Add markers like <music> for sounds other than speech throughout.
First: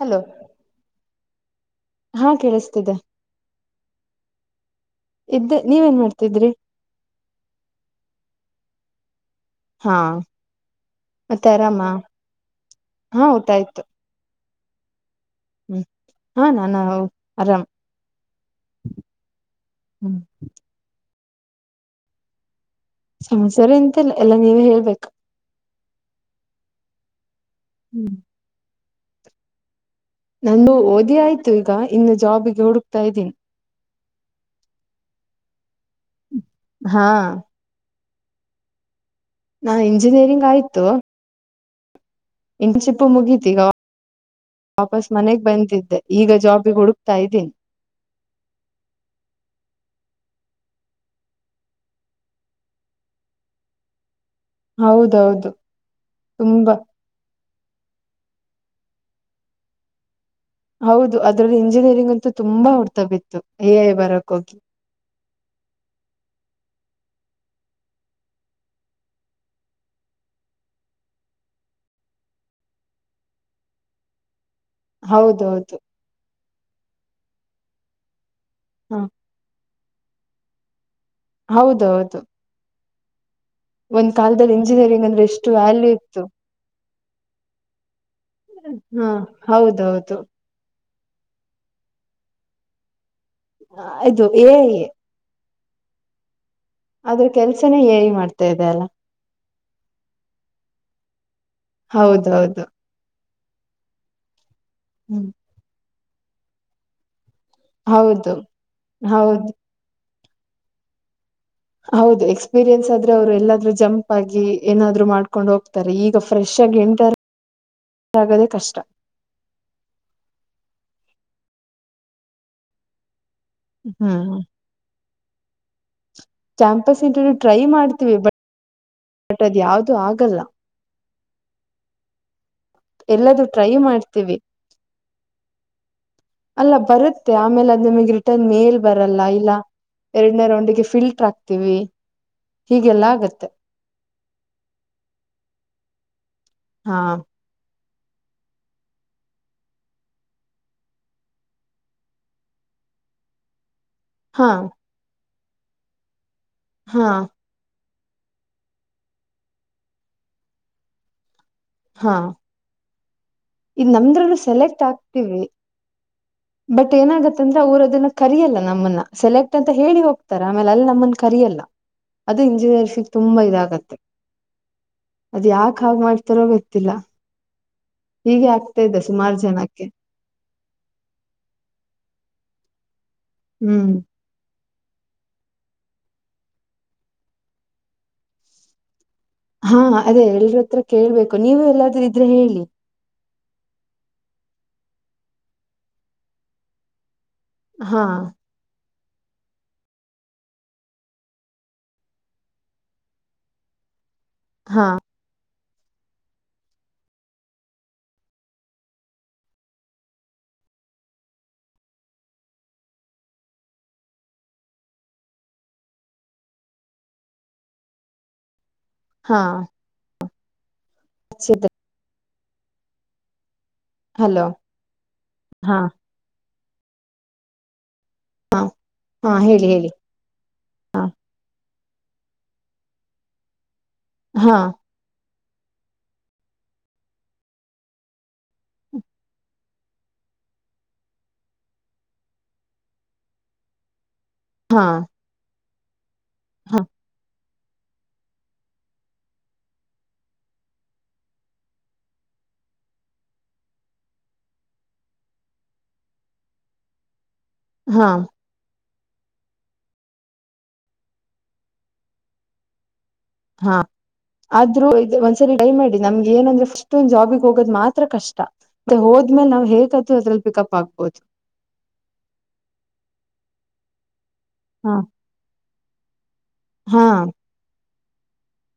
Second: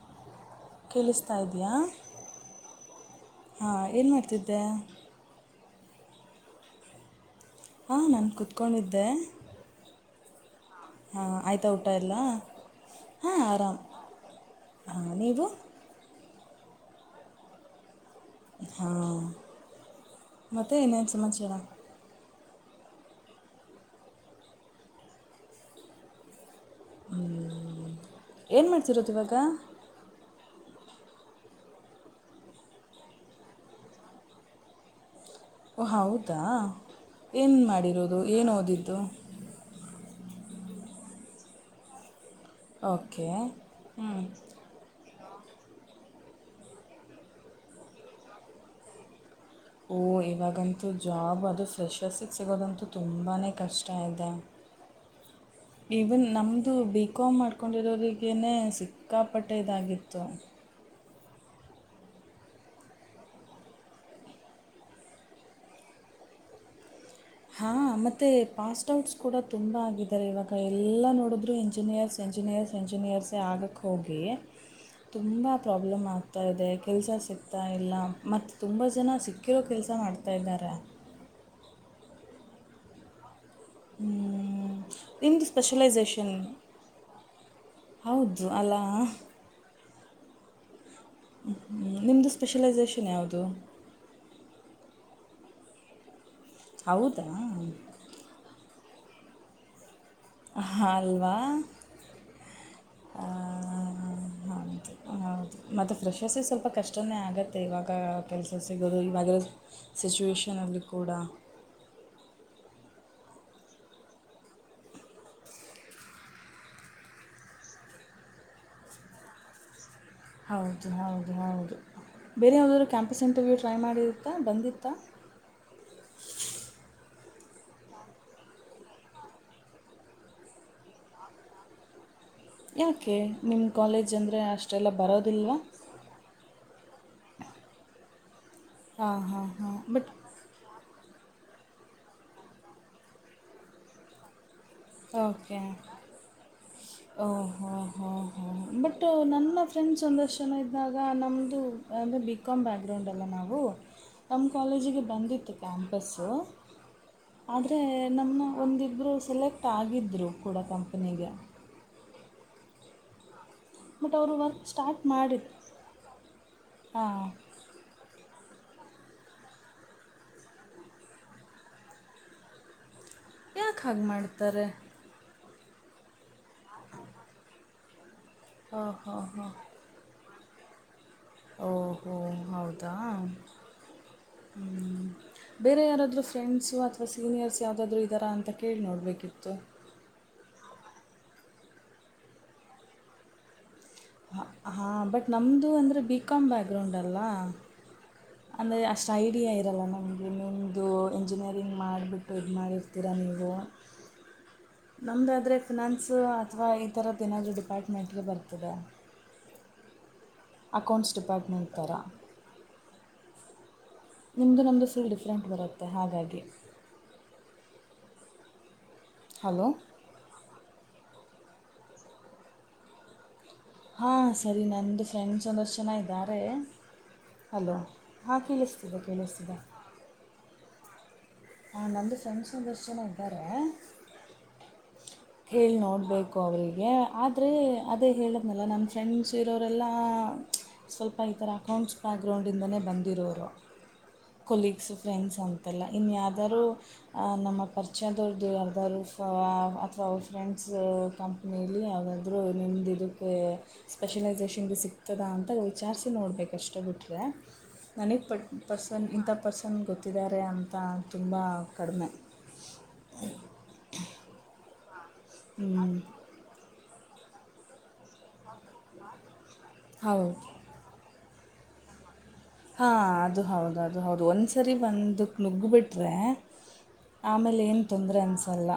Hello ಕೇಳಿಸ್ತಾ ಇದೆಯಾ ಹಾ ಕೇಳಿಸ್ತಿದೆ ಹಾಂ ಏನ ಮಾಡ್ತಿದ್ದೆ. ಇದ್ದ ನೀವ ಏನ್ ಮಾಡ್ತಿದ್ರಿ. ಹಾಂ ನಾನ ಕುತ್ಕೊಂಡಿದ್ದೆ. ಹ್ಞಾ. ಹಾ ಆಯ್ತಾ ಊಟ ಎಲ್ಲ ಹಾ ಆರಾಮ ಹಾ ನೀವು. ಹ್ಮ ಹಾ ನಾನ ಆರಾಮ. ಹಾಂ ಹ್ಮ್ ಮತ್ತೆ ಏನೇನ ಸಮಾಚಾರ. ಸಮಸಾರ ಎಂತಲ್ಲ ಎಲ್ಲಾ ನೀವೇ ಹೇಳ್ಬೇಕು ಹ ಹೂ ಏನು ಮಾಡ್ತಿರೋದು ಇವಾಗ ನಾನು ಓದಿ ಆಯ್ತು ಈಗ ಇನ್ನು ಜಾಬಿಗೆ ಹುಡುಕ್ತಾ ಇದ್ದೀನಿ ಓ ಹೌದಾ ಹಾ ಏನು ಮಾಡಿರೋದು ಏನು ಓದಿದ್ದು ನಾ ಇಂಜಿನಿಯರಿಂಗ್ ಆಯ್ತು ಇಂಟರ್ಷಿಪ್ ಓಕೆ ಮುಗೀತಿಗಾ ಹ್ಞೂ ವಾಪಸ್ ಮನೆಗ್ ಬಂದಿದ್ದೆ ಈಗ ಜಾಬಿಗೆ ಹುಡುಕ್ತಾ ಇದ್ದೀನಿ ಓಹ ಇವಾಗಂತೂ ಜಾಬ್ ಅದು ಫ್ರೆಶರ್ಸಿಗೆ ಸಿಗೋದಂತೂ ತುಂಬಾನೇ ಕಷ್ಟ ಇದೆ ಹೌದೌದು ಇವನ್ ನಮ್ದು ತುಂಬಾ ಬಿಕಾಮರ್ ಕಕೊಂಡಿರೋಗೇ ಸಿಕ್ಕಾಪಟ್ಟೆ ಇದಾಗಿತ್ತು ಹೌದು ಅದ್ರಲ್ಲಿ ಇಂಜಿನಿಯರಿಂಗ್ ಅಂತೂ ತುಂಬಾ ಹೊಡ್ತ ಬಿತ್ತು ಎ ಐ ಬರಕ್ ಹೋಗಿ ಹಾ ಮತ್ತೆ ಪಾಸ್ ಔಟ್ಸ್ ಕೂಡ ತುಂಬ ಆಗಿದ್ದಾರೆ ಇವಾಗ ಎಲ್ಲ ನೋಡಿದ್ರು ಇಂಜಿನಿಯರ್ಸ್ ಎಂಜಿನಿಯರ್ಸ್ ಇಂಜಿನಿಯರ್ಸ್ ಆಗಕ್ಕೆ ಹೋಗಿ ತುಂಬಾ ಹೌದೌದು ಪ್ರಾಬ್ಲಮ್ ಆಗ್ತಾ ಇದೆ ಕೆಲ್ಸ ಸಿಗ್ತಾ ಇಲ್ಲ ಮತ್ತೆ ತುಂಬಾ ಹ ಜನ ಸಿಕ್ತ ಕೆಲೋ ಕೆಲಸ ಮಾಡ್ತಾ ಇದ್ದಾರೆ ಹೌದೌದು ಹೂ ಒಂದ್ ಕಾಲದಲ್ಲಿ ಇಂಜಿನಿಯರಿಂಗ್ ಅಂದ್ರೆ ಇನ್ ಎಷ್ಟು ವ್ಯಾಲ್ಯೂ ಇತ್ತು ಸ್ಪೆಷಲೈಸೇಷನ್ ಹೌದು ಅಲ್ಲ ಹಾ ಹೌದೌದು ಹಞ ನಿಮ್ಮ್ದು ಸ್ಪೆಷಲೈಸೇಷನ್ ಯಾವುದು ಹ ಅದು ಏ ಐ ಆದ್ರ ಹೌದಾ ಕೆಲ್ಸನೇ ಏ ಐ ಮಾಡ್ತಾ ಇದೆ ಅಲ್ಲ ಹಲ್ವಾ ಹೌದೌದು ಹೌದು ಹ್ಮ್ ಹೌದು ಮತ್ತೆ ಫ್ರೆಶಸ ಸ್ವಲ್ಪ ಕಷ್ಟನೇ ಆಗತ್ತೆ ಮತ್ತು ಇವಾಗ ಹೌದು ಕೆಲಸ ಸಿಗೋದು ಇವಾಗಲ್ಲ ಹೌದು ಸಿಚುವೇಷನಲ್ಲಿ ಕೂಡ ಹೌದು ಎಕ್ಸ್ಪೀರಿಯನ್ಸ್ ಆದ್ರೆ ಅವ್ರು ಎಲ್ಲಾದ್ೂ ಜಂಪ್ ಆಗಿ ಏನಾದ್ರು ಮಾಡ್ಕೊಂಡ್ ಹೋಗ್ತಾರೆ ಈಗ ಫ್ರೆಶ್ ಆಗಿ ಎತ ಆಗೋದೆ ಕಷ್ಟ ಹೌದು ಹೌದು ಹೌದು ಬೇರೆ ಯಾವು್ದಾದ್ೂ ಕ್ಯಾಂಪಸ್ ಇಂಟರ್ವ್ಯೂ ಟ್ರೈ ಮಾಡಿತ್ತಾ ಹ್ಮ್ ಬಂದಿತ್ತಾ ಕ್ಯಾಂಪಸ್ ಇಂ ಟ್ರೈ ಮಾಡ್ತೀವಿ ಬ ಬಟ್ ಅದ್ ಯಾವ್ದೂ ಆಗಲ್ಲ ಯಾಕೆ ಎಲ್ಲದು ನಿಮ ಟ್ರೈ ಕಾಲೇಜ್ ಮಾಡ್ತೀವಿ ಅಂದ್ರೆ ಅಷ್ಟೆಲ್ಲ ಬರೋದಿಲ್ವಾ ಅಲ್ಲ ಬರುತ್ತೆ ಆಮೇಲೆ ಅದು ನಿಮಗ್ ರಿಟರ್ನ್ ಮೇಲ್ ಹಾಂ ಬರಲ್ಲ ಹಾಂ ಇಲ್ಲ ಹಾಂ ಬಟ್ ಎರಡನೇ ರೌಂಡಿಗೆ ಫಿಲ್ಟರ್ ಆಕ್ತಿೀವಿ ಹೀಗೆಲ್ಲ ಆಗತ್ತೆ ಓಕೆ ಹಾ ಹ ಹ ಹ ಹ ಬಟ್ ನನ್ನ ಫ್ರೆಂಡ್ಸ್ ಒಂದ ಜನ ಇದ್ದಾಗ ನಮ್ದ ಅಂದರೆ ಬಿ ಕಾಮ್ ಬ್ಯಾಕ್ಗ್ರೌಂಡಲ್ಲ ನಾವು ನಮ್ಮ ಹಾ ಕಾಲೇಜಿಗೆ ಬಂದಿತ್ತು ಕ್ಯಾಂಪಸ್ಸು ಹಾ ಆದ್ರೆ ನಮ್ಮನ ಒಂದಿಬ್ರು ಸೆಲೆಕ್ಟ್ ಆಗಿದ್ರು ಕೂಡ ಕಂಪನಿಗೆ ಹಾ ಇ ಬಟ್ ಅವರು ನಮ್ಮದ್ರಲ್ಲಿ ವರ್ಕ್ ಸೆಲೆಕ್ಟ್ ಸ್ಟಾರ್ಟ್ ಮಾಡಿ ಆಗ್ತಿವಿ ಬಟ್ ಹಾಂ ಏನಾಗತ್ತಂದ್ರೆ ಅವರು ಅದನ್ನ ಕರಿಯಲ್ಲ ನಮ್ಮನ್ನ ಸೆಲೆಕ್ಟ್ ಅಂತ ಹೇಳಿ ಹೋಗ್ತಾರೆ ಆಮೇಲೆ ಅಲ್ಲಿ ನಮ್ಮನ್ನ ಕರಿಯಲ್ಲ ಅದು ಇಂಜಿನಿಯರ್ ತುಂಬಾ ಯಾಕೆ ಇದಾಗತ್ತೆ ಹಾಗೆ ಮಾಡ್ತಾರೆ ಅದ ಯಾಕೆ ಹಾಗೆ ಮಾಡ್ತಾರೋ ಗೊತ್ತಿಲ್ಲಾ ಹೀಗೆ ಆಗ್ತಾ ಹಾಂ ಇದೆ ಹಾಂ ಸುಮಾರು ಹಾಂ ಜನ ಓಹೋ ಹೌದಾ ಹ್ಮ್ ಹ್ಮ ಬೇರೆ ಯಾರಾದರೂ ಫ್ರೆಂಡ್ಸು ಅಥವಾ ಸೀನಿಯರ್ಸ್ ಯಾವುದಾದ್ರೂ ಇದ್ದಾರಾ ಅಂತ ಕೇಳಿ ನೋಡಬೇಕಿತ್ತು ಹಾ ಅದೇ ಎಲ್ರ ಹತ್ರ ಕೇಳ್ಬೇಕು ನೀವು ಎಲ್ಲಾದ್ರೂ ಇದ್ರೆ ಹೇಳಿ ಹಾ ಬಟ್ ನಮ್ದು ಅಂದ್ರೆ ಬಿ ಕಾಮ್ ಬ್ಯಾಕ್ ಗ್ರೌಂಡ್ ಅಲ್ಲ್ವಾ ಹಾ ಅಂದರೆ ಅಷ್ಟು ಐಡಿಯಾ ಇರಲ್ಲ ನಮಗೆ ನಿಮ್ಮದು ಇಂಜಿನಿಯರಿಂಗ್ ಮಾಡಿಬಿಟ್ಟು ಇದು ಮಾಡಿರ್ತೀರಾ ನೀವು ಹಾ ನಮ್ಮದಾದ್ರರೆ ಫಿನಾನ್ಸು ಅಥವಾ ಈ ಥರದ್ದು ನಾದ್ ಡಿಪಾರ್ಟ್ಮೆಂಟ್ಗೆ ಬರ್ತದೆ ಅಕೌಂಟ್ಸ್ ಡಿಪಾರ್ಟ್ಮೆಂಟ್ ರಾ ನಿಮ್ಮದು ನಮ್ಮದು ಪುಲ್ ಡಿಫ್ರೆಂಟ್ ಬರುತ್ತೆ ಹಾಗಾಗಿ ಹಾ ಹಲೋ <unintelligible> ಹಾಂ ಹಲೋ ಸರಿ ನಂದು ಫ್ರೆಂಡ್ಸ್ ಒಂದಷ್ಟು ಹಾ ಜನ ಇದ್ದಾರೆ ಹಲೋ ಹಾಂ ಕೇಳಿಸ್ತಿದೆ ಹಾ ಕೇಳಿಸ್ತಿದೆ ಹೇಳಿ ಹೇಳಿ ಹಾ ಹಾಂ ನಂದು ಫ್ರೆಂಡ್ಸು ಒಂದಿಷ್ಟು ಜನ ಇದ್ದಾರೆ ಹಾ <inaudible> ಹೇಳಿ ನೋಡಬೇಕು ಅವರಿಗೆ ಆದರೆ ಅದೇ ಹೇಳಿದ್ನಲ್ಲ ನಮ್ಮ ಫ್ರೆಂಡ್ಸ್ ಇರೋರೆಲ್ಲ ಸ್ವಲ್ಪ ಈ ಥರ ಅಕೌಂಟ್ಸ್ ಬ್ಯಾಕ್ ಗ್ರೌಂಡ್ ಡಿಂದನೇ ಬಂದಿರೋರು ಹಾ ಕೊಲೀಗ್ಸ್ ಫ್ರೆಂಡ್ಸ್ ಅಂತೆಲ್ಲ ಇನ್ಯ್ದ್ರು ಹಾ ನಮ್ಮ ಪರಿಚಯದವ್ರ್ ಅರ್ಧರುಫ ಅಥವಾ ಅವ ಫ್ರೆಂಡ್ಸ್ ಕಂಪ್ನೀಲಿ ಯಾವುದಾದ್ರರು ನಿದರು ಸ್ಪೆಷಲೈಸೇಷನ್ ಭೀ ಸಿಗ್ತದ ಅಂತ ವಿಚಾರಿಸಿ ನೋಡ್ಬೇಕುಷ್ಟ ಬಿಟ್ಟರೆ ಹಾ ನನಗ್ ಪ ಪರ್ಸನ್ ಇಂಥ ಪರ್ಸನ್ ಗೊತ್ತಿದ್ದಾರೆ ಅಂತಾ ತುಂಬಾ ಕಡಿಮೆ ಹಾ ಆದ್ರೂ ಒಂದ್ಸರಿ ಟ್ರೈ ಹ್ಞೂ ಮಾಡಿ ನಮ್ಗೆ ಏನಂದ್ರೆ ಫಸ್ಟ್ ಒಂದ ಜಾಬಿಗೆ ಹೋಗೋದ್ ಮಾತ್ರ ಕಷ್ಟ ಮತ್ತೆ ಹೋದ್ಮೇಲೆ ನಾವ್ ಹೇಗೆ ಹೌದು ಅದ್ರಲ್ಲಿ ಪಿಕಪ್ ಆಗ್ಬಹದು ಹಾ ಅದು ಹೌದು ಅದು ಹೌದು ಒಂದ್ಸರಿ ಹಾ ಒಂದಕ್ ನುಗ್ಗಬಿಟ್ರೆ ಹಾ ಆಮೇಲೆ ಏನು ತೊಂದರೆ ಅನ್ಸಲ್ಲ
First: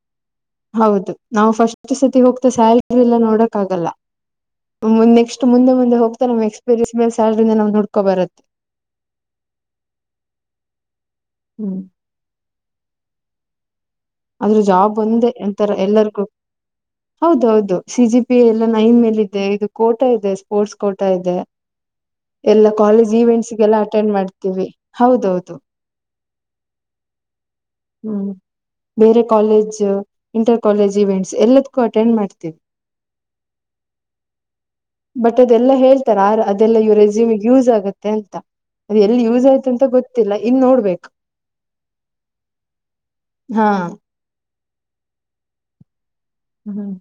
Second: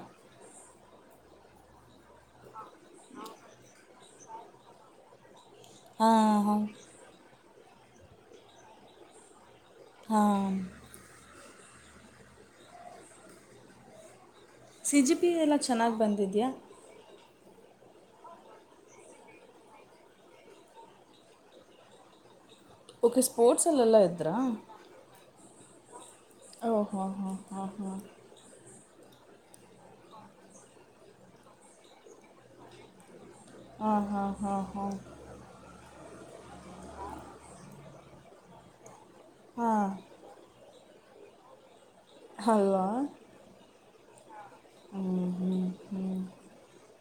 ಹೌದು ನಾವು ಫಸ್ಟ್ ಸತಿ ಹೋಗ್ತಾ ಸ್ಯಾಲ್ರಿ ಎಲ್ಲಾ ನೋಡಕ್ ಆಗಲ್ಲ ನೆಕ್ಸ್ಟ್ ಮುಂದೆ ಮುಂದೆ ಹೋಗ್ತಾ ಹಾಂ ನಮ್ ಹಾಂ ಎಕ್ಸ್ಪೀರಿಯನ್ಸ್ ಮೇಲೆ ಸ್ಯಾಲ್ರಿದ ನ್ ಹುಡ್ಕೋ ಬರತ್ತೆ ಹಾ ಹ್ಮ್ ಆದ್ರೂ ಸಿ ಜಾಬ್ ಜಿ ಪಿ ಒಂದೇ ಎಲ್ಲ ಎಂತರ ಚೆನ್ನಾಗಿ ಎಲ್ಲರಿಗೂ ಬಂದಿದೆಯಾ ಹೌದೌದು ಸಿ ಜಿ ಪಿ ಎಲ್ಲ ನೈನ್ ಮೇಲ ಇದೆ ಇದು ಕೋಟಾ ಇದೆ ಸ್ಪೋರ್ಟ್ಸ್ ಕೋಟಾ ಇದೆ <inaudible> ಎಲ್ಲಾ ಕಾಲೇಜ್ ಓಕೆ ಇವೆಂಟ್ಸ್ ಗೆಲ್ಲ ಸ್ಪೋರ್ಟ್ಸಲ್ಲೆಲ್ಲ ಅಟೆಂಡ್ ಇದ್ರಾ ಮಾಡ್ತೀವಿ ಹೌದೌದು ಓ ಹೋ ಹಾ ಹಾ ಹಾ ಹ್ಮ್ ಬೇರೆ ಕಾಲೇಜ್ ಇಂಟರ್ ಕಾಲೇಜ್ ಇವೆಂಟ್ಸ್ ಎಲ್ಲದಕ್ಕೂ ಅಟೆಂಡ್ ಮಾಡ್ತೀವಿ ಹಾ ಹಾ ಹಾ ಹಾ ಬಟ್ ಅದೆಲ್ಲ ಹೇಳ್ತಾರೆ ಆ ಅದೆಲ್ಲ ಇವ್ ರೆಸ್ಯೂಮ್ ಯೂಸ್ ಆಗತ್ತೆ ಅಂತ ಅದು ಎಲ್ಲಿ ಯೂಸ್ ಆಯ್ತು ಅಂತ ಹಾಂ ಗೊತ್ತ ಗೊತ್ತಿಲ್ಲ ಇನ್ ನೋಡ್ಬೇಕು ಹಲವಾ ಹಾ ಹ್ಮ ಹ್ಮ ಹ್ಮ್ ಹ್ಮ್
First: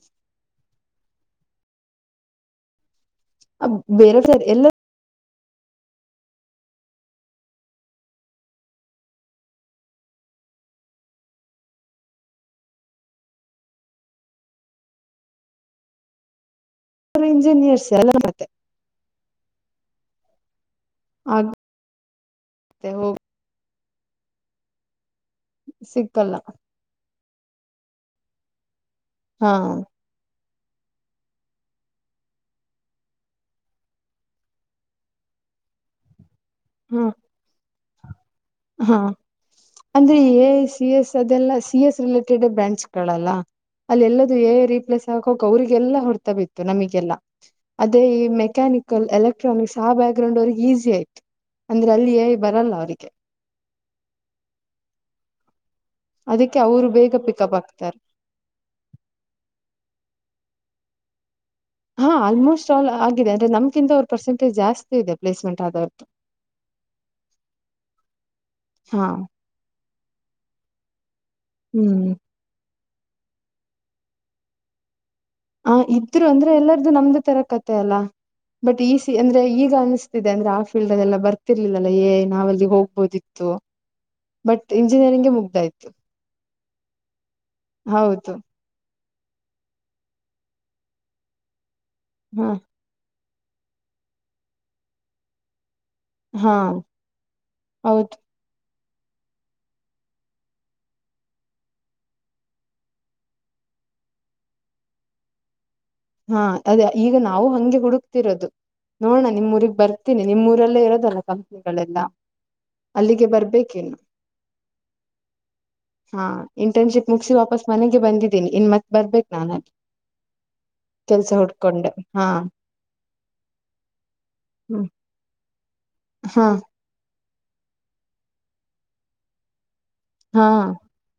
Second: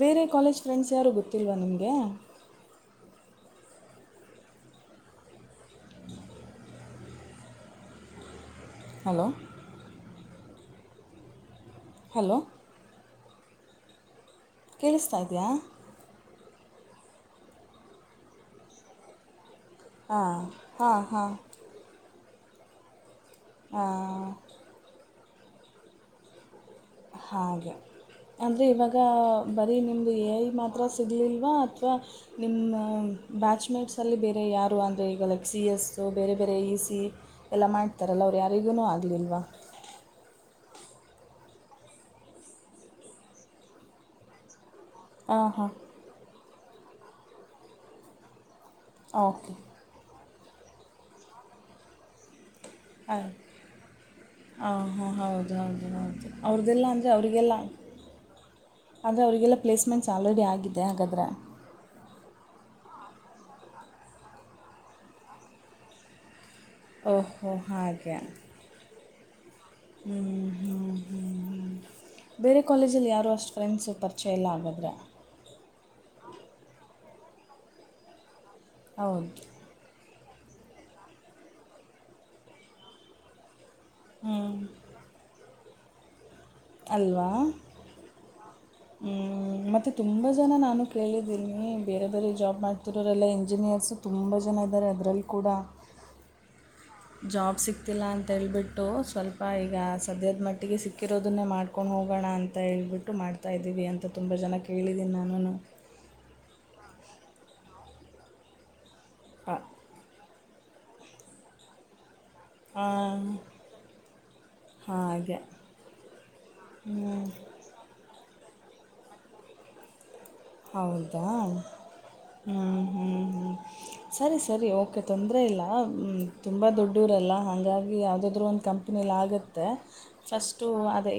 ಬೇರೆ ಕಾಲೇಜ್ ಫ್ರೆಂಡ್ಸ್ ಯಾರು ಗೊತ್ತಿಲ್ವಾ ನಿಮ್ಗೆ ಅ ಬೇರವ್ರ ಎಲ್ಲ <inaudible> ಹಲೋ ಹಲೋ ಕೇಳಿಸ್ತಾ ಇದಯಾ ಇಂಜಿನಿಯರ್ಸ್ ಎಲ್ಲ ಮತ್ತೆ ಹಾ ಹಾ ಹಾ ಆಗತ್ತೆ ಹೋಗ ಹಾ ಸಿಕ್ಕಲ್ಲ ಹಾಗೆ ಅಂದರೆ ಇವಾಗ ಹಾ ಬರೀ ನಿಮ್ಮ ಐ ಮಾತ್ರ ಸಿಗ್ಲಿಲ್ವಾ ಅಥವಾ ನಿಮ್ಮ ಬ್ಯಾಚ್ಮೇಟ್ಸಲ್ಲಿ ಬೇರೆ ಯಾರು ಅಂದರೆ ಈಗ ಲೈಕ್ ಸಿ ಎಸ್ ಸೊ ಬೇರೆ ಬೇರೆ ಈಸ ಎಲ್ಲ ಮಾಡ್ತಾರಲ್ಲ ಅವ್ರು ಯಾರಿಗು ಹಾ ಆಗಲಿಲ್ವಾ ಅಂದ್ರೆ ಎ ಐ ಸಿ ಎಸ್ ಅದೆಲ್ಲ ಸಿ ಎಸ್ ರಿಲೇಟೆಡ್ ಬ್ರ್ಯಾಂಚ್ ಗಳಲ್ಲ ಅಲ್ಲಿ ಎಲ್ಲದೂ ಏ ರೀಪ್ಲೇಸ್ ಹ ಹಾಂ ಹಾಂ ಅವಲ್ಲ ಹೊಡ್ತ ಬಿತ್ತು ನಮಗೆಲ್ಲ ಅದೇ ಈ ಮೆಕ್ಯಾನಿಕಲ್ ಓಕೆ ಎಲೆಕ್ಟ್ರಾನಿಕ್ಸ್ ಆ ಬ್ಯಾಕ್ ಗ್ರೌಂಡ್ ಅವ್ರಿಗೆ ಈಸಿ ಆಯ್ತ ಅಂದ್ರೆಲ್ಲಿ ಬರಲ್ಲ ಅವ್ರರಿಗೆ ಹಾಯ ಹಾಂ ಹಾಂ ಹೌದು ಹೌದು ಹೌದು ಅದಕ್ಕೆ ಅವ್ರ್ದೆಲ್ಲ ಅವರು ಅಂದರೆ ಬೇಗ ಅವ್ರಿಗೆಲ್ಲ ಪಿಕಪ್ ಆಗ್ತಾರೆ ಆದರೆ ಅವರಿಗೆಲ್ಲ ಪ್ಲೇಸ್ಮೆಂಟ್ಸ್ ಆಲ್ರೆಡಿ ಆಗಿದೆ ಹಾಗಾದ್ರೆ ಹಾ ಆಲ್ಮೋಸ್ಟ್ ಆಲ್ ಆಗಿದೆ ಅಂದ್ರೆ ನಮ್ತ ಅವರ್ ಪರ್ಸೆಂಟೇಜ್ಸ್ತಿ ಇದೆ ಪ್ಲೇಸ್ಮೆಂಟ್ ರ್್ ಹ ಹಾಗಗೆ ಹಾ ಹ್ಮ ಹ್ಮ ಹ್ಮ ಹ್ಮ್ ಬೇರೆ ಕಾಲೇಜಲ್ಲಿ ಯಾರು ಅಷ್ಟು ಫ್ರೆಂಡ್ಸು ಪರಿಯಲ್ಲ ಆಗಿದ್ರೆ ಹ ಇದ್ರು ಅಂದ್ರೆ ಎಲ್ಲಾರ್ದು ನಮ್ದು ತರ ಕತೆ ಅಲ್ಲ ಬಟ್ ಈ ಸಿ ಹೌದು ಅಂದ್ರೆ ಈಗ ಅನಿಸ್ತಿದೆ ಅಂದ್ರೆ ಆ ಫೀಲ್ಡ್ ಅದೆಲ್ಲ ಬರ್ತಿರ್ಲಿಲ್ಲಲ್ಲಾ ಏ ನಾವಲ್ಲಿ ಹೋಗ್ಬೋದಿತ್ತು ಹ್ಞೂ ಬಟ್ ಇಂಜಿನಿಯರಿಂಗಗೆ ಮುಗ್ದಾಯ್ತು ಅಲ್ವಾ ಹೌದು ಹ್ಮ್ ಮತ್ತೆ ತುಂಬಾ ಜನ ನಾನು ಕೇಳಿದ್ದೀನಿ ಬೇರೆದ್ರ ಹಾ ಜಾಬ್ ಮಾಡ್ನಿ ಮಿತ್ತೂರರೆಲ್ಲ ಇಂಜಿನಿಯರ್ಸು ತುಂಬ ಜನ ಇದ್ದಾರೆ ಅದರಲ್ಲಿ ಕೂಡ ಹಾ ಜಾಬ್ ಸಿಕ್ತಿಲ್ಲ ಹೌದು ಅಂತ ಅಂತೇಳ್ಬಿಟ್ಟು ಸ್ವಲ್ಪ ಈಗ ಸದ್ಯದ ಮಟ್ಟಿಗೆ ಸಿಕ್ಕಿರೋದನ್ನೇ ಮಾಡ್ಕೊಂಡು ಹೋಗೋಣ ಅಂತ ಹೇಳ್ಬಿಟ್ಟು ಮಾಡ್ತ ತ ಇದೀವಿ ಅಂತ ತುಂಬ ಜನ ಕೇಳಿದೆೀನಿ ನಾನುನು ಹಾ ಅದೇ ಈಗ ನಾವು ಹಂಗೆ ಹುಡುಕ್ತಿರೋದು ನೋಡಣ ನಿಮ್ಮ್ ಊಗ್ ಬರ್ತೀನಿ ನಿಮ್ಮ್ೂಊರಲ್ಲೇ ಇರೋದಲ್ಲ ಕಂಪ್ನಿಗಳೆಲ್ಲಾ ಅಲ್ಲಿಗೆ ಬರ್ಬೇಕ ಹಾಗೆ <unintelligible> ಇಟನ್ಪ್ ಮುಪ ಮನೆಗೆ ಬಂದಿದ್ದಿನಿ ಇನ್ ಮತ್ ಬರ್ಬೇಕು ನನ್ ಅಲ್ ಹೌದಾ ಹಾ ಹ್ಞ ಹ್ಞೂ ಹ್ಞೂ ಸರಿ ಸರಿ ಹ್ಮ್ ಓಕೆ ತೊಂದರೆ ಇಲ್ಲ ಹಾ ತುಂಬ ದೊಡ್ಡ ಡೂರಲ್ಲ ಹಾಗಿ ಯಾವದಾದ್ರು ಒಂದು ಕಂಪನಿಲ್ಲಿ ಆಗುತ್ತೆ ಹಾ ಫಸ್ಟ್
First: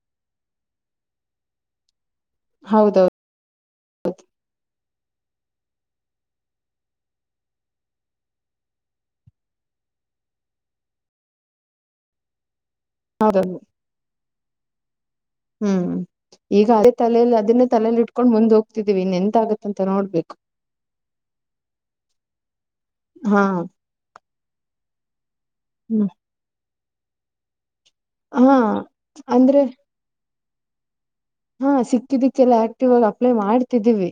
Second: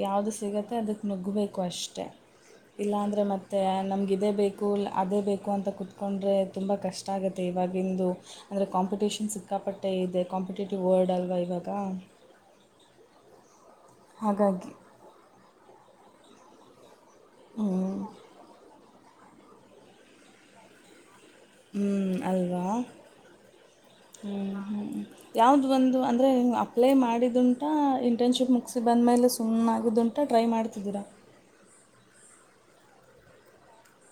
ಯಾವ್ದು ಸಿಗುತ್ತೆ ಅದಕ್ ನುಗ್ಬೇಕು ಅಷ್ಟೆ ಇಲ್ಲ ಹೌದೌದು ಅಂದ್ರೆ ಮತ್ತೆ ನಮ್ಗೆ ಅದೇ ಬೇಕು ಅದೇ ಬೇಕು ಅಂತ ಕೂತ್ಕೊಂಡ್ರೆ ತುಂಬ ಕಷ್ಟ ಆಗುತ್ತೆ ಇವಾಗಿಂದು ಅಂದರೆ ಕಾಂಪಿಟೇಷನ್ ಸಿಕ್ಕಾಪಟ್ಟೆ ಇದೆ ಕಾಂಪಿಟೇಟಿವ್ ವರ್ಡ್ ಅಲ್ವಾ ಇವಾಗ ಹೌದದು ಹಾಗಾಗಿ ಹ್ಮ್ ಈಗ ಅದೇ ತಲಲಿ ಅದನ್ನೇ ಹ್ಞೂ ತಲಲಿ ಇಟ್ಕೊಂಡ್ ಮುಂದ್ ಹೋಗ್ತಿದ್ದೀವಿ ಇನ್ ಎಂತ ಆಗತ್ತಂತ ನೋಡ್ಬೇಕು ಹ್ಞ ಅಲ್ವಾ ಹಾ ಹ ಯಾವು್ದು ಒಂದು ಹ್ಮ್ ಅಂದರೆ ಅಪ್ಲೈ ಮಾಡಿದುಂಟ ಇಂಟರ್ನ್ಶಿಪ್ ಹಾ ಮುಗಿಸಿ ಬಂದಮೇಲೆ ಅಂದ್ರೆ ಸುಮ್ಮಾಗದುಂಟು ಟ್ರೈ ಮಾಡ್ತಿದ್ದೀರಾ ಹಾ ಸಿಕ್ಕಿದಕ್ಕೆಲ್ಲ ಆಕ್ಟಿವ್ ಆ ಅಪ್ಲೈ ಮಾಡ್ತಿದೀವಿ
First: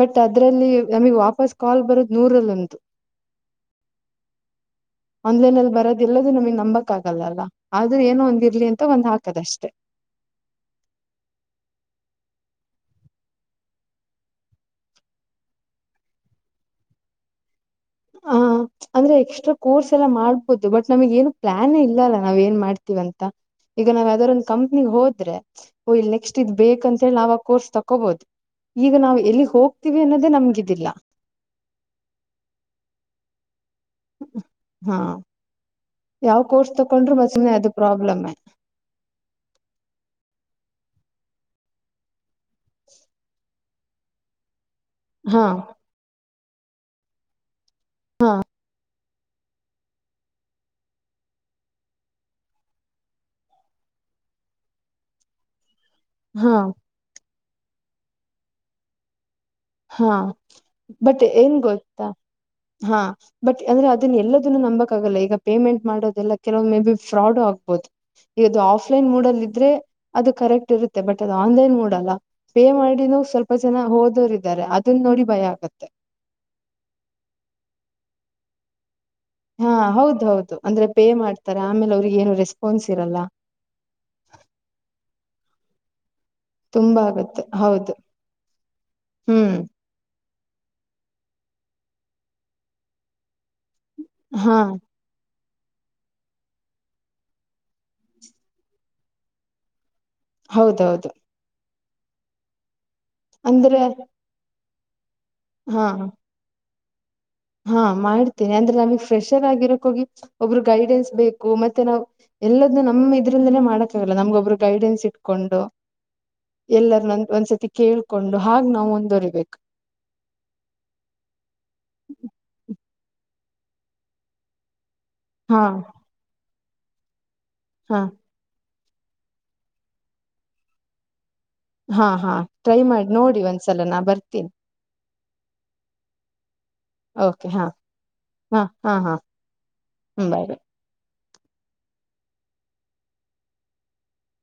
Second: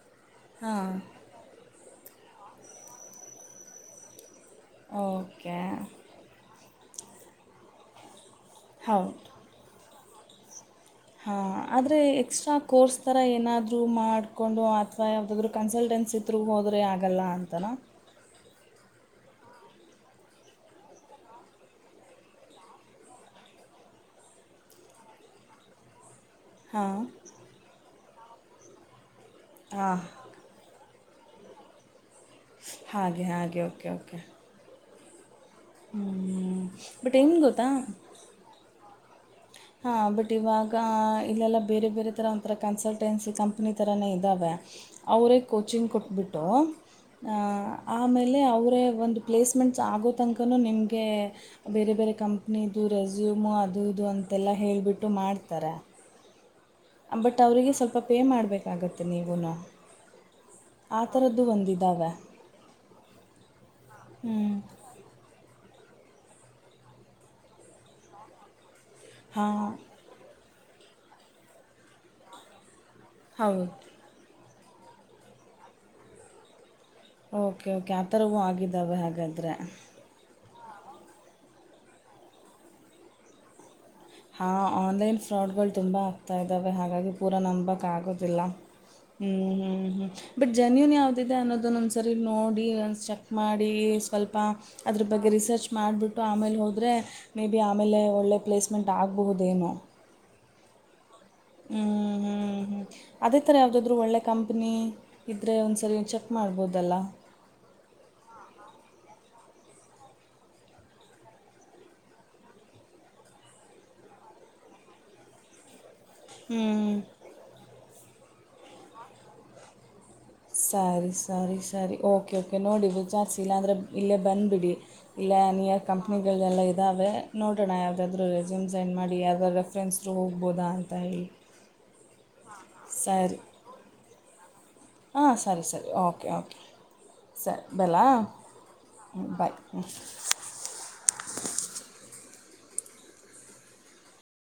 ಬಟ್ ಅದ್ರಲ್ಲಿ ಹಾಂ ನಮಗ್ ವಾಪಸ್ ಕಾಲ್ ಬರೋ ನೂರಲ್ಲ ಅಂತು ಓಕೆ ಆನ್ಲೈನ್ ಅಲ್ಲಿ ಬರೋದ ಎಲ್ಲದ ನಮಗ್ ನಂಬಕ್ ಆಗಲ್ಲಲ್ಲ ಆದ್ರೂ ಏನೋ ಒಂದ್ ಇರ್ಲಿ ಅಂತ ಹೌದು ಒಂದ್ಾಕದಷ್ಟೇ ಹಾ ಆದ್ರೆ ಎಕ್ಸ್ಟ್ರಾ ಕೋರ್ಸ್ ತರ ಏನಾದ್ರು ಮಾಡ್ಕೊಂಡು ಅಥವಾ ಯಾವ್ದಾದ್ೂ ಕನ್ಸಲ್ಟೆನ್ಸಿ ಹತ್ರುಗ ಹೋದ್ರೆ ಆಗಲ್ಲ ಅಂತನ ಆ ಅಂದ್ರೆ ಎಕ್ಸ್ಟ್ರಾ ಕೋರ್ಸ್ ಎಲ್ಲಾ ಮಾಡ್ಬೋದು ಬಟ್ ನಮಗ ಏನು ಪ್ಲಾಾನೇ ಇಲ್ಲಲ್ಲ ನಾವ್ ಏನ್ ಮಾಡ್ತೀವ ಅಂತ ಈಗ ನಾವ್ ಯಾವ್ದಾರ ಒಂದ್ ಕಂಪ್ನಿಿಗೆ ಹೋದ್ರೆ ಓಯ ಇಲ್ ನೆಕ್ಸ್ಟ್ ಇದ್ ಬೇಕಕ್ ಹಾಂ ಅಂತ ಹೇಳಿ ನಾವ ಆ ಕೋರ್ಸ್ ತಕೋಬಹದು ಈಗ ನಾವ್ ಎಲ್ಲಿ ಹೋಗ್ತಿವಿ ಹಾಂ ಅನ್ನೋ ನಮ್ಗಿದಿಲ್ಲ ಹಾಗೆ ಹಾಗೆ ಓಕೆ ಓಕೆ ಹಾ ಯಾವ ಹ್ಞೂ ಕೋರ್ಸ್ ತಕೊಂಡ್ರರು ಬಟ್ ಏನು ಮಜ್ನೆ ಅದು ಪ್ರಾಬ್ಲಮ್ಮೆ ಹಾ ಬಟ್ ಇವಾಗ ಇಲ್ಲೆಲ್ಲಾ ಬೇರೆ ಬೇರೆ ತರ ಒಂರ ಕನ್ಸಲ್ಟೆನ್ಸಿ ಕಂ ಚತ್ನಿ ಥರನೇ ಇದ್ದಾವೆ ಅವರೇ ಹಾ ಕೋಚಿಂಗ್ ಕೊಟ್ಬಿಟ್ಟು ಆಮೇಲೆ ಅವರೇ ಒಂದು ಪ್ಲೇಸ್ಮೆಂಟ್ಸ್ ಆಗೋ ತನಕನೂ ನಿಮಗೆ ಬೇರೆ ಬೇರೆ ಕಂಪ್ನಿದು ರೆಸ್ಯೂಮು ಅದುದು ಅಂತೆಲ್ಲ ಹೇಳೇಳ್ಬಿಟ್ಟು ಮಾಡ್ತಾರೆ ಹಾ ಬಟ್ ಅವರಿಗೆ ಸ್ವಲ್ಪ ಪೇ ಮಾಡ್ಬೇಕಾಗತ್ತೆ ನೀವುನು ಹಾ ಬಟ್ ಏನ್ ಗೊತ್ತಾ ಒಂದಿದ್ದಾವೆ ಹಾ ಬಟ್ ಅಂದ್ರೆ ಅದನ್ನ ಹ್ಞೂ ಎಲ್ಲದನ್ನು ನಂಬ ಈಗ ಪೇಮೆಂಟ್ ಮಾಡದೆಲ್ಲ ಕೆಲ ಮೇ ಬಿ ಫ್ರಾಡು ಆಗ್ಬಹುದು ಆ ಆಫ್ಲೈನ್ ಮೋಡ್ ಅಲ್ಲ ಹಾಂ ಇದ್ರೆ ಅದು ಕರೆಕ್ಟ್ ಇರುತ್ತೆ ಬಟ್ ಅದು ಆನ್ಲೈನ್ ಮೋಡ್ ಅಲ್ಲ ಪೇ ಮಾಡಿನೂ ಸ್ವಲ್ಪ ಹೌದು ಜನ ಹೋದೋರ್ಾರೆ ಅದನ್ನ ನೋಡಿ ಭಯ ಆಗತ್ತೆ ಓಕೆ ಓಕೆ ಆಥರವೂ ಆಗಿದ್ದಾವೆ ಹಾಗಲ್ಲಿ ಹಾ ಹೌದು ಹೌದು ಅಂದ್ರೆ ಪೇ ಮಾಡ್ತಾರೆ ಆಮೇಲೆ ಅವ್ರಿಗೆ ಏನು ರೆಸ್ಪಾನ್ಸ್ ಇರಲ್ಲ ಹಾಂ ಆನ್ಲೈನ್ ಫ್ರಾಡ್ಗಳು ತುಂಬ ಆತಾ ಇದ್ದಾವೆ ತುಂಬಾ ಹಾಗಾಗಿ ಪೂರಾ ಆಗತ್ತೆ ನಂಬಕ್ ಹೌದು ಆಗುದಿಲ್ಲ ಹ್ಮ್ ಹ್ಮ್ ಹ್ಮ್ ಬಟ್ ಜೆನ್ಯೂನ್ ಯಾವ್ದಿದೆ ಅನ್ನೋದನ್ನ ಒಂದ್ ಸರಿ ನೋಡಿ ಒ ಚೆಕ್ ಮಾಡಿ ಸ್ವಲ್ಪ ಹಾ ಅದ್ರ ಬಗ್ಗೆ ರಿಸರ್ಚ್ ಮಾಡಿಬಿಟ್ಟು ಆಮೇಲೆ ಹೋದ್ರೆ ಮೇ ಬಿ ಆಮೇಲೆ ಒಳ್ಳೆ ಪ್ಲೇಸ್ ಎಸ್ಮೆಂಟ್ ಆಗಬಹುದೇನನು ಹೌದೌದು. ಹ್ಮ್, ಹ್ಮ್, ಹ್ಮ್ ಅದೇ ತರ ಅಂದ್ರೆ ಯಾವುದಾದರೂ ಒಳ್ಳೆ ಕಂಪನಿ ಇದ್ರೆ ಹಾ ಒಂದ್ಸರಿ ಚ ಮಾಡ್ಬೋದಲ್ಲ. ಹಾ ಮಾಡ್ತೀನಿ ಅಂದ್ರೆ ನಮಗ್ ಫ್ರೆಷರ್ ಆಗಿರಕ್ ಹೋಗಿ ಒಬ್ಬ್ರ ಗೈಡೆನ್ಸ್ ಬೇಕು. ಮತ್ತೆ ನಾವ್, ಎಲ್ಲದುನು ನಮ ಇದ್ರಿಂದನೇ ಮಾಡಕ್ಕ ಆಗಲ್ಲ. ನಮ್ಗೊಬ್ರು ಗೈಡೆನ್ಸ್ ಇಟ್ಕೊಂಡು ಹ್ಞೂ ಎಲ್ಲರನ್ ಒಂದ್ಸತಿ ಕೇಳ್ಕೊಂಡು ಹಾಗ ನಾವು ಮುಂದುವರಿಬೇಕು. ಸರಿ ಸರಿ ಸರಿ ಓಕೆ ಓಕೆ ನೋಡಿ ಜಾಸ್ತಿ ಇಲ್ಲ ಅಂದ್ರೆ ಇಲ್ಲೇ ಬಂದ್ಬಿಡಿ. ಇಲ್ಲ ಹಾ ಅನಿಯ ಕಂಪ್ನಿಗಳ ಎಲ್ಲ ಇದ್ದಾವೆ. ನೋಡೋಣ ಹಾ ಯಾವ್ದಾದ್ರು ಜಿಮ್ ಜೈನ್ ಮಾಡಿ ಯಾವ್ದೋ ರೆಫರೆನ್ಸ್ ಹೋಗಬೋದಾ ಅಂತ ಹೇಳಿ. ಹಾ ಹಾ ಟ್ರೈ ಮಾಡಿ ಸರಿ ನೋಡಿ ಒಂದ್ಸಲ ನಾ ಬರ್ತೀನಿ. ಹಾಂ ಸರಿ ಸರಿ ಓಕೆ ಓಕೆ. ಓಕೆ ಸರಿ ಹಾ ಬಲಾ ಹಾ ಹಾ ಹಾ ಹ್ಮ ಬಾಯ್ ಹ್ಮ್ ಬಾಯ್ ಬಾಯ್.